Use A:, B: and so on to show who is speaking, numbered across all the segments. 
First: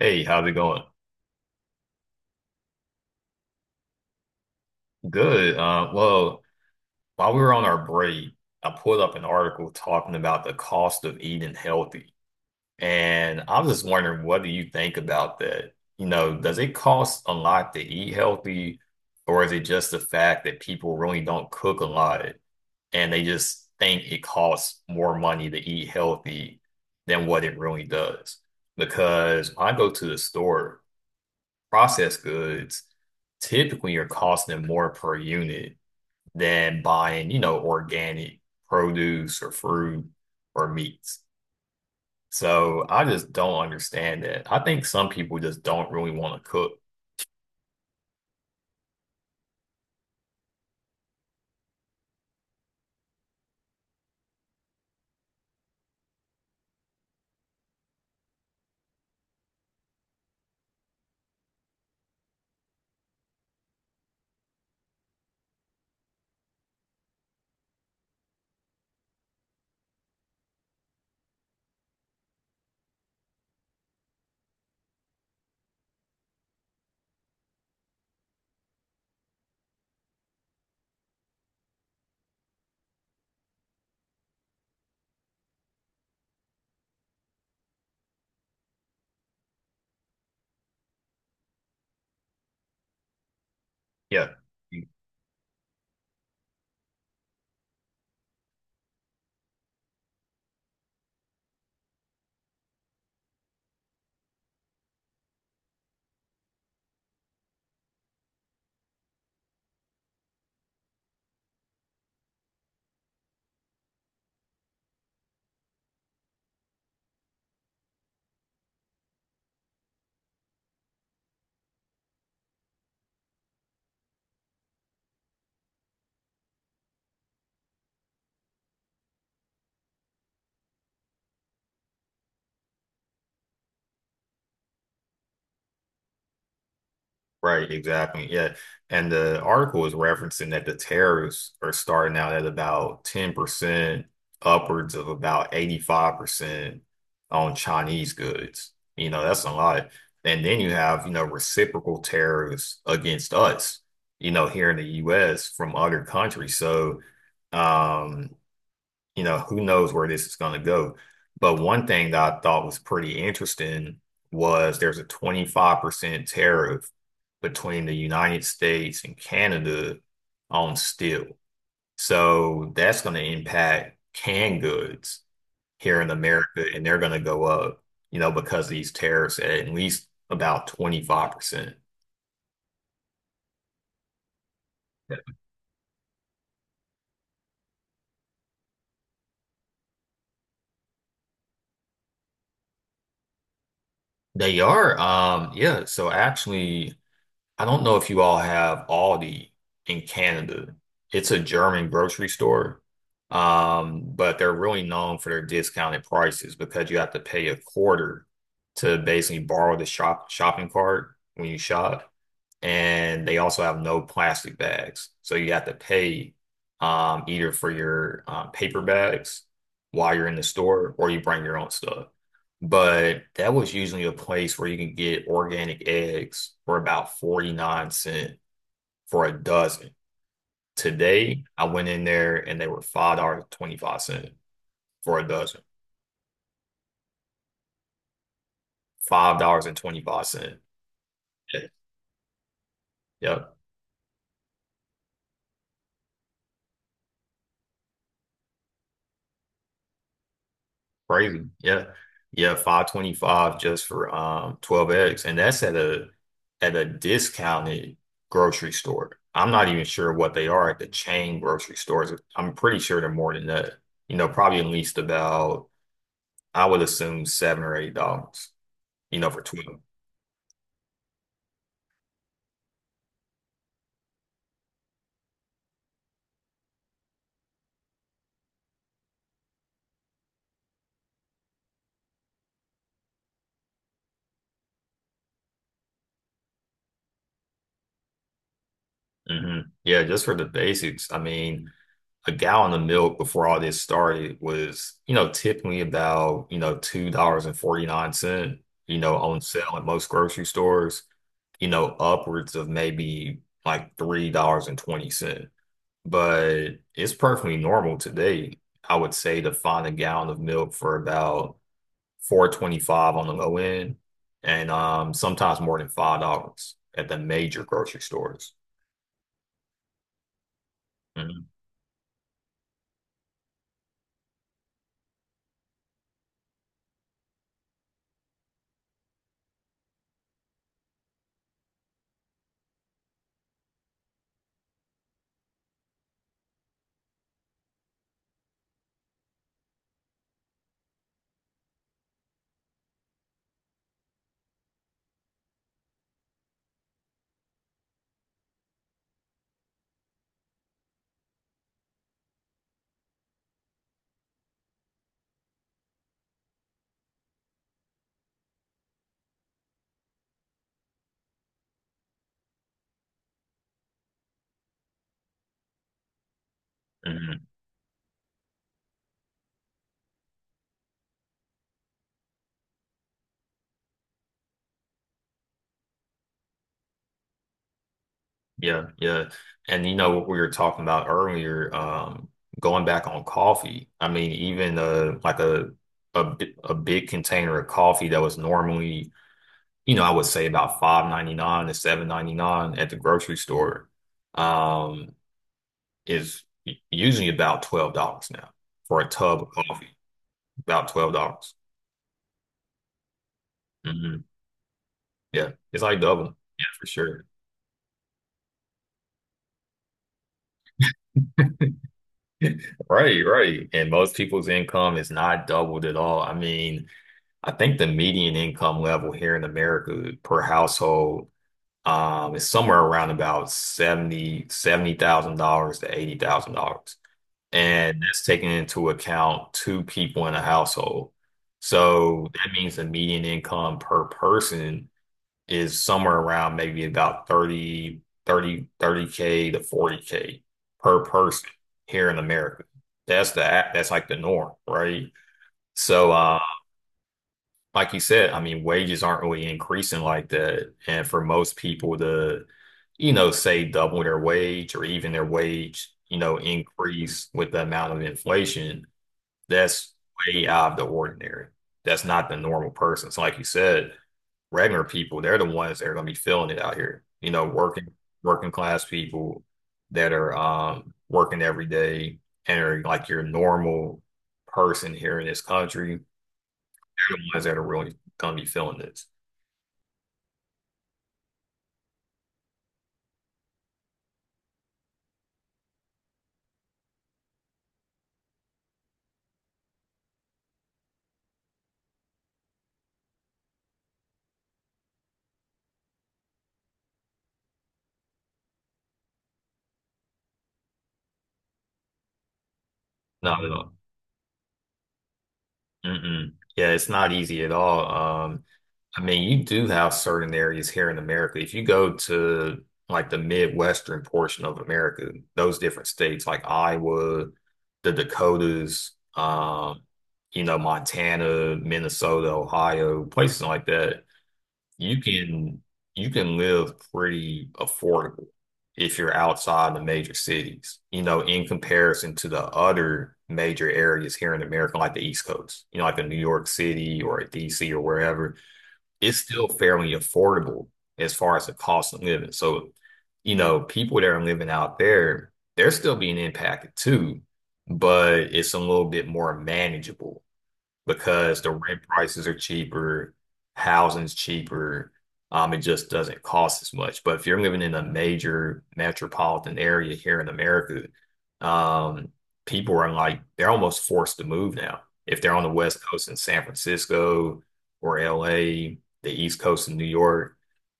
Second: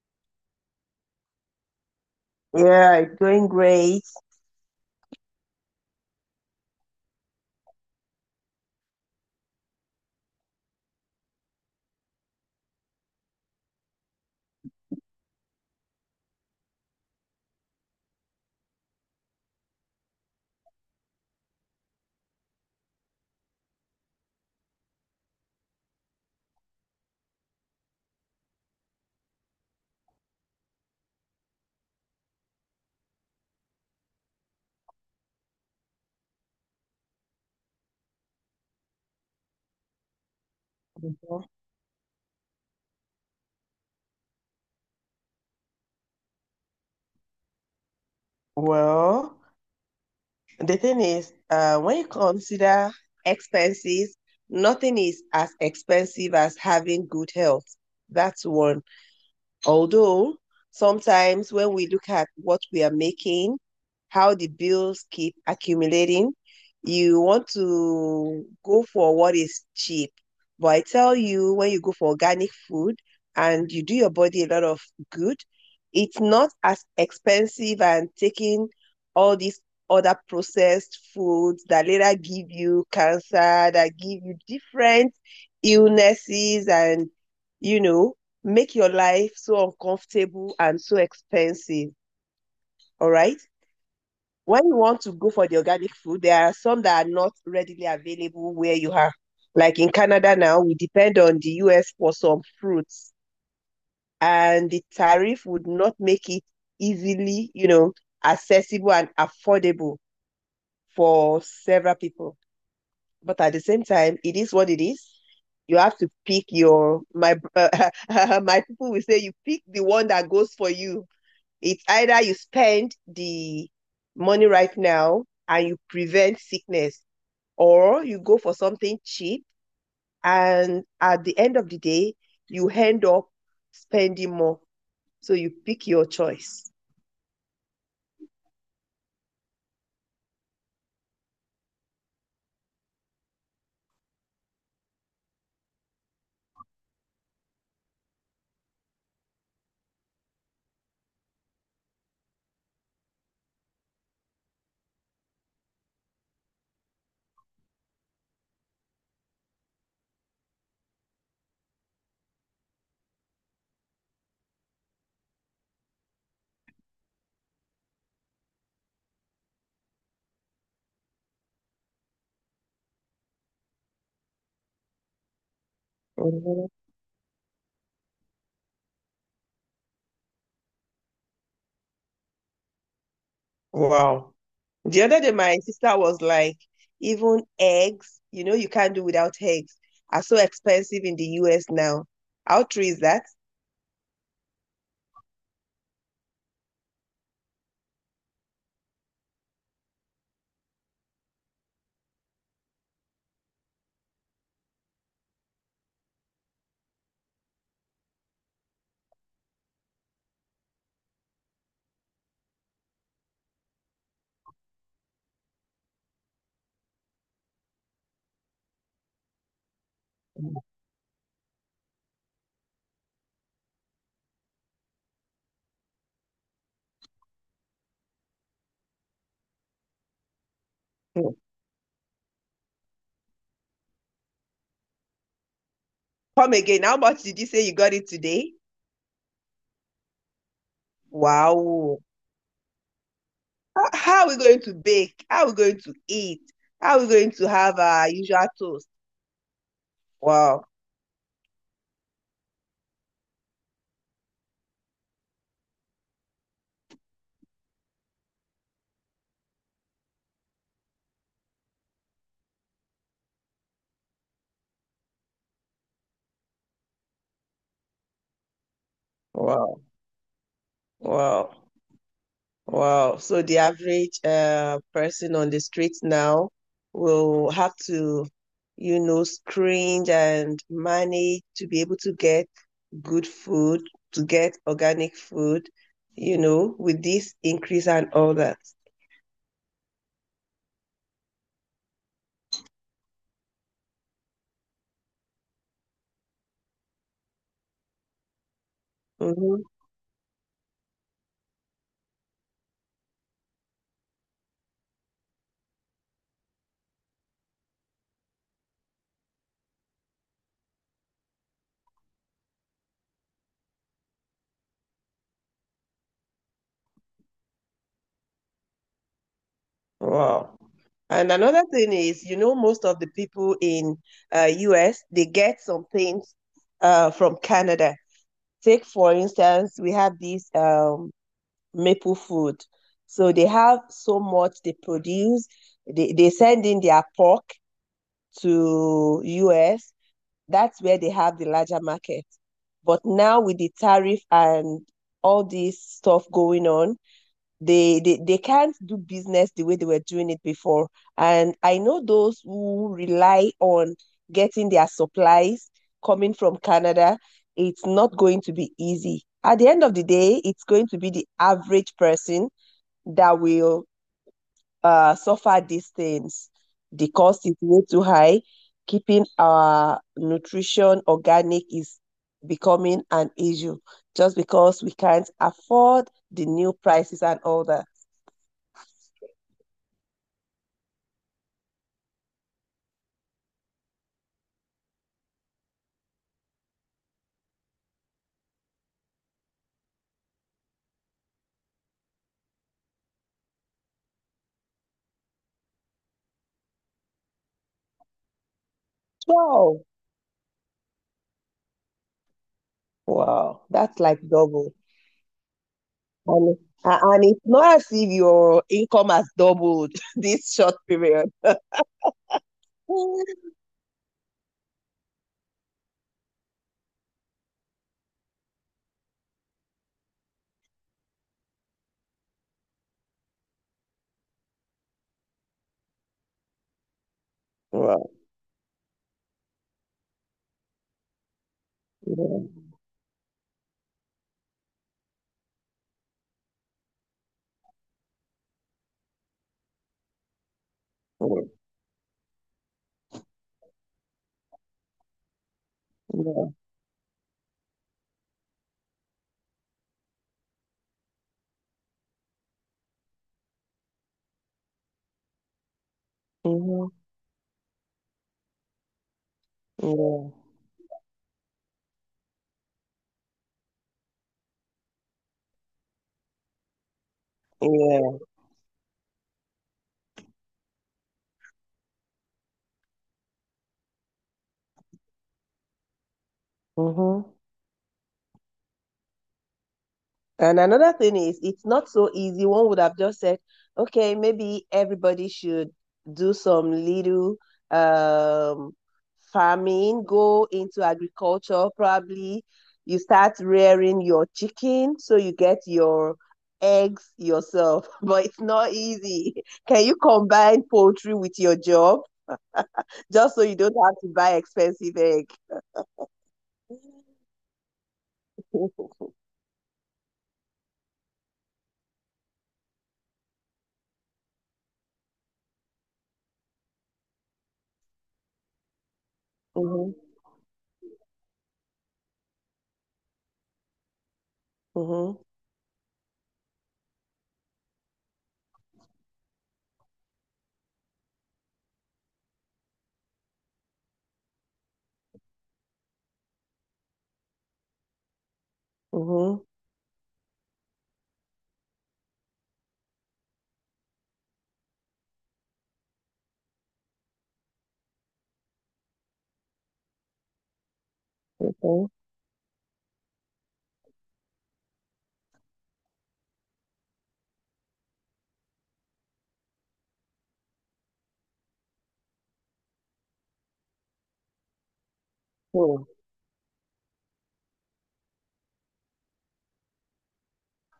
A: Hey, how's it going?
B: Yeah, going great.
A: Good. Well, while we were on our break, I pulled up an article talking about the cost of eating healthy. And I was just wondering, what do you think about that? You know, does it cost a lot to eat healthy, or is it just the fact that people really don't cook a lot and they just think it costs more money to eat healthy than what it really does? Because when I go to the store, processed goods, typically you're costing them more per unit than buying, you know, organic produce or fruit or meats.
B: Mhm.
A: So I just don't understand that. I think some people just don't really want to cook.
B: Well, the thing is, when you consider expenses, nothing is as expensive as having good health. That's one. Although sometimes when we look at what we are making, how the bills keep accumulating, you want to go for what is cheap. But I tell you, when you go for organic food and you do your body a lot of good, it's not as expensive and taking all these other processed foods that later give you cancer, that give you different illnesses and, you know, make your life so uncomfortable and so expensive. All right.
A: Yeah.
B: When you want to go for the organic food, there are some that are not readily available where you are. Like in Canada now, we depend on the US for some fruits, and the tariff would not make it easily, you know, accessible and affordable for several people. But at the same time, it is what it is. You have to pick your my my people will say you pick the one that goes for you. It's either you spend the money right now and you prevent sickness, or you go for something cheap and at the end of the day, you end up spending more. So you pick your choice.
A: Right, exactly. Yeah. And the article is referencing that the tariffs are starting out at about 10% upwards of about 85% on Chinese goods. You know, that's a lot. And then you have, reciprocal tariffs against us, here in the US from other countries. So, um, who knows where this is going to go. But one thing that I thought was pretty interesting was there's a 25% tariff between the United States and Canada on steel. So that's going to impact canned goods here in America,
B: Mhm.
A: and they're going to go up, you know, because of these tariffs at least about 25%.
B: Wow. The other day, my sister was like, even eggs, you know, you can't do without eggs, are so expensive in the US now. How true is that?
A: They are, yeah. So actually, I don't know if you all have Aldi in Canada. It's a German grocery store, but they're really known for their discounted prices because you have to pay a quarter to basically borrow the shopping cart when you shop and they also have no plastic bags. So you have to pay either for your paper bags while you're in the store or you bring your own stuff. But that was usually a place where you can get organic eggs for about 49 cents for a dozen.
B: Mm-hmm.
A: Today, I went in there and they were $5.25 for a dozen.
B: Come again. How much did you say you got it today?
A: $5.25.
B: Wow.
A: Yep.
B: How are we going to bake? How are we going to eat? How are we going to have our usual toast? Wow,
A: Crazy. Yeah. Yeah, 5.25 just for 12 eggs. And that's at a discounted grocery store. I'm not even sure what they are at the chain grocery stores. I'm pretty sure they're more than that. You know, probably at least about I would assume $7 or $8, for 12.
B: wow, wow, wow. So the average person on the street now will have to, you know, screen and manage to be able to get good food, to get organic food, you know, with this increase and all that.
A: Yeah, just for the basics. I mean, a gallon of milk before all this started was, typically about, $2.49, on
B: Mhm.
A: sale at most grocery stores. Upwards of maybe like $3.20. But it's perfectly normal today, I would say, to find a gallon of milk for about 4.25 on the low end and sometimes more than $5 at the major grocery stores.
B: Wow. And
A: Mhm,
B: another thing is, you know, most of the people in US, they get some things from Canada. Take, for instance, we have this maple food. So they have so much they produce. They send in their pork to US. That's where they have the larger market. But now with the tariff and all this stuff going on, they can't do business the way they were doing it before. And I know those who rely on getting their supplies coming from Canada, it's not going to be easy. At the end of the day, it's going to be the average person that will suffer these things. The
A: mhm.
B: cost is way too high. Keeping our nutrition organic is becoming an issue just because we can't afford the new prices and all that.
A: Yeah, yeah. And you know what we were talking about earlier, going back on coffee. I mean, even like a big container of coffee that was normally I would say about 5.99 to 7.99 at the grocery store, um, is usually about $12 now for a tub of
B: Wow.
A: coffee. About $12.
B: Wow. That's like
A: hmm
B: double.
A: Yeah, it's like double.
B: And,
A: Yeah, for
B: a-
A: sure.
B: and it's not as if your income has doubled this short period.
A: Right, right. And most people's income is not doubled at all. I mean, I think the median income level here in America per household is somewhere around about seventy thousand dollars to $80,000. And
B: Wow.
A: that's taking into account two people in a household. So
B: Yeah.
A: that means the median income per person is somewhere around maybe about thirty k to 40K per person
B: Yeah.
A: here in America. That's the that's like the norm, right? So
B: Yeah.
A: like you said, I mean wages aren't really increasing like that. And for most people to, say double their wage or even their wage,
B: Mhm.
A: increase with the amount of inflation that's
B: Yeah.
A: way out of the ordinary. That's not the normal person. So like you said, regular people, they're the ones that are gonna be feeling it out here. You know, working
B: Yeah.
A: class people that are working every day and are like your normal person here in this country, they're the
B: Mhm.
A: ones that are really gonna be feeling this.
B: And another thing is, it's not so easy. One would have just said, okay, maybe everybody should do some little um, farming, go into agriculture, probably. You start rearing your chicken so you get your eggs yourself, but it's not easy. Can you combine poultry with your job just
A: No,
B: so you don't
A: no.
B: have to buy expensive egg?
A: Mm-mm. Yeah, it's not easy at all. I mean, you do have certain areas here in America. If you go to like the Midwestern portion of America, those different states like Iowa, the Dakotas, Montana, Minnesota, Ohio, places like that,
B: Mm-hmm.
A: you
B: Mm-hmm.
A: can live pretty affordable if you're outside the major cities, in comparison to the other major areas here in America, like the East Coast, like a New York City or a DC or wherever it's
B: Mm-hmm.
A: still fairly affordable as far as the cost of living. So, people that are living out there, they're still being impacted too, but it's a little bit more manageable because the rent
B: Okay.
A: prices are cheaper, housing's cheaper. It just doesn't cost as much. But if you're living in a major metropolitan area here in America, um, people are like they're almost forced to move now. If they're on the
B: Hmm.
A: West Coast in San Francisco or LA, the East Coast in New York,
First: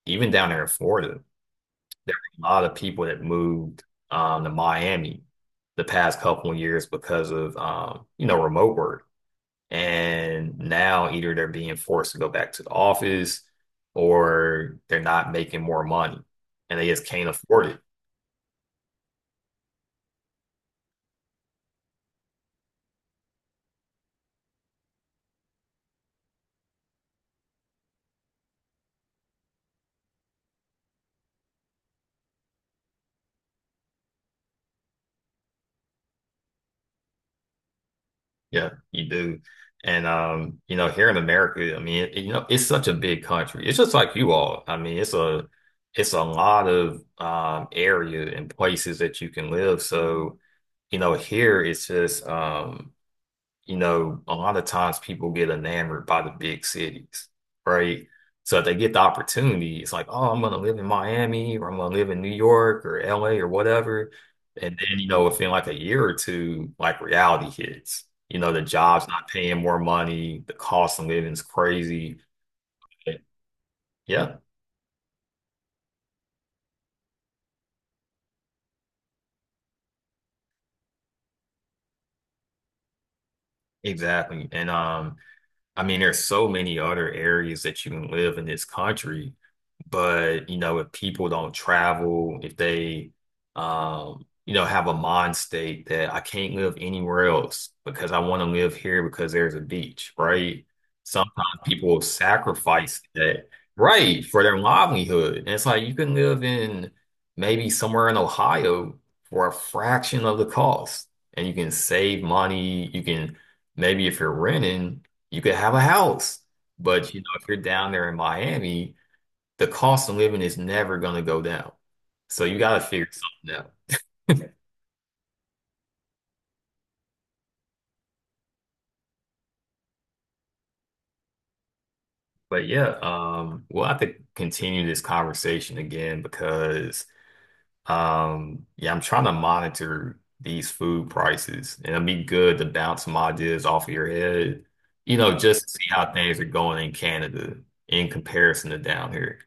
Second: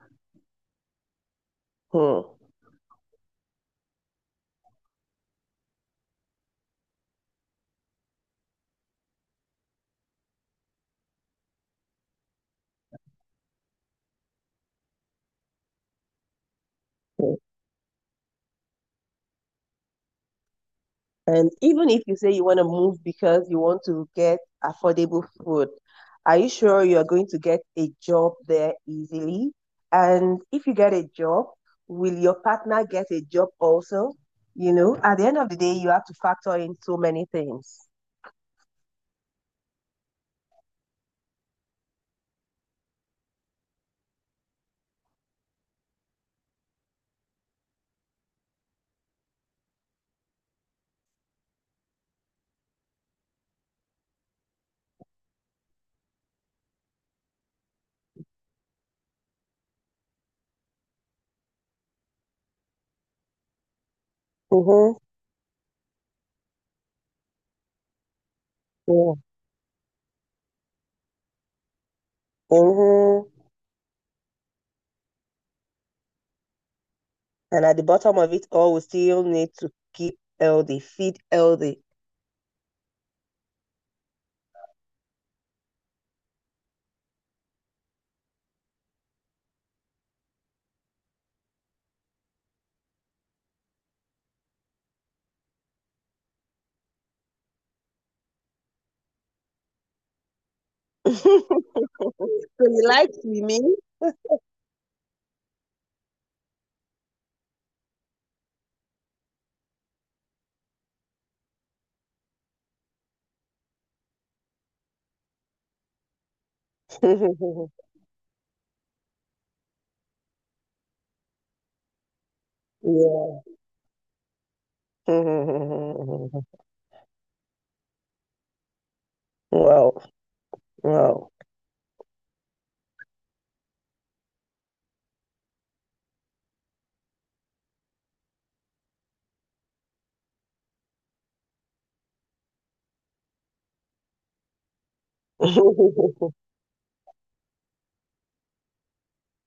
A: even down there in Florida, there were a lot of people that moved to Miami the past couple of years because of remote work and now either they're being forced to go back to the office or they're not making more money and they just can't
B: Hmm.
A: afford it.
B: And even if you say you want to move because you want to get affordable food, are you sure you're going to get a job there easily? And if you get a job, will your partner get a job also? You know, at the end of the day, you have to factor in so many things.
A: Yeah, you do. And here in America, I mean, it's such a big country. It's just like you all. I mean, it's a lot of area and places that you can live. So, here it's just a lot of times people get enamored by the big cities, right? So if they get the opportunity, it's like, oh, I'm gonna live in Miami or I'm gonna live in New York or LA or whatever. And then,
B: Mm-hmm.
A: within like a year or two, like reality hits. The job's
B: Yeah.
A: not paying more money, the cost of living is crazy.
B: Mm-hmm.
A: Yeah,
B: And at the bottom of it all, we still need to keep healthy, feed healthy.
A: exactly. And I mean, there's so many other areas that you can live in this country, but if people don't travel, if they, have a mind state that I can't live anywhere else because I want to live here because there's a beach, right? Sometimes people will
B: So you
A: sacrifice
B: like
A: that,
B: swimming?
A: right, for their livelihood. And it's like you can live in maybe somewhere in Ohio for a fraction of the cost, and you can save money. You can Maybe if you're renting you could have a house, but if you're down there in Miami, the cost of living is never going to go down. So you got to figure
B: Yeah.
A: something out.
B: Wow. Wow.
A: But yeah, we'll have to continue this conversation again because yeah, I'm trying to monitor these food prices, and it'd be good to bounce some ideas off of your head, just to see how things are going in Canada in comparison to down here.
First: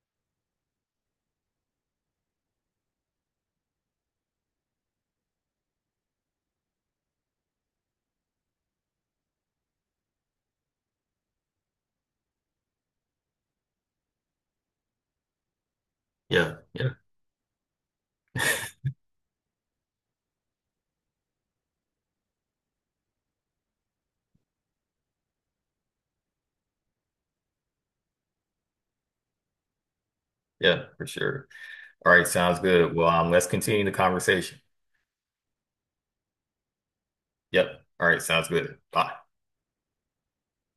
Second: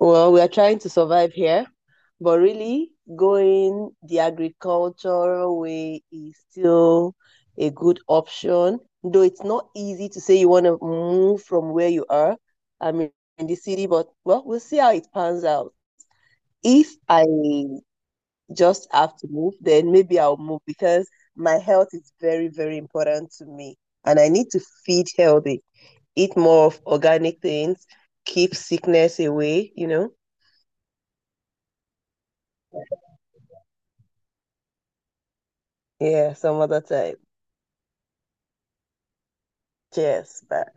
B: Well, we are trying to survive here, but really going the agricultural way is still a good option, though it's not easy to say you want to move from where you are. I mean, in the city, but well, we'll see how it pans out.
A: Yeah, yeah,
B: If I just have to move, then maybe I'll move because my health is very, very important to me and I need to feed healthy. Eat more of organic things, keep sickness away, you know?
A: yeah, for sure. All right, sounds good. Well, let's continue the conversation.
B: Yeah, some other time.
A: Yep. All right, sounds good. Bye.
B: Cheers. Bye.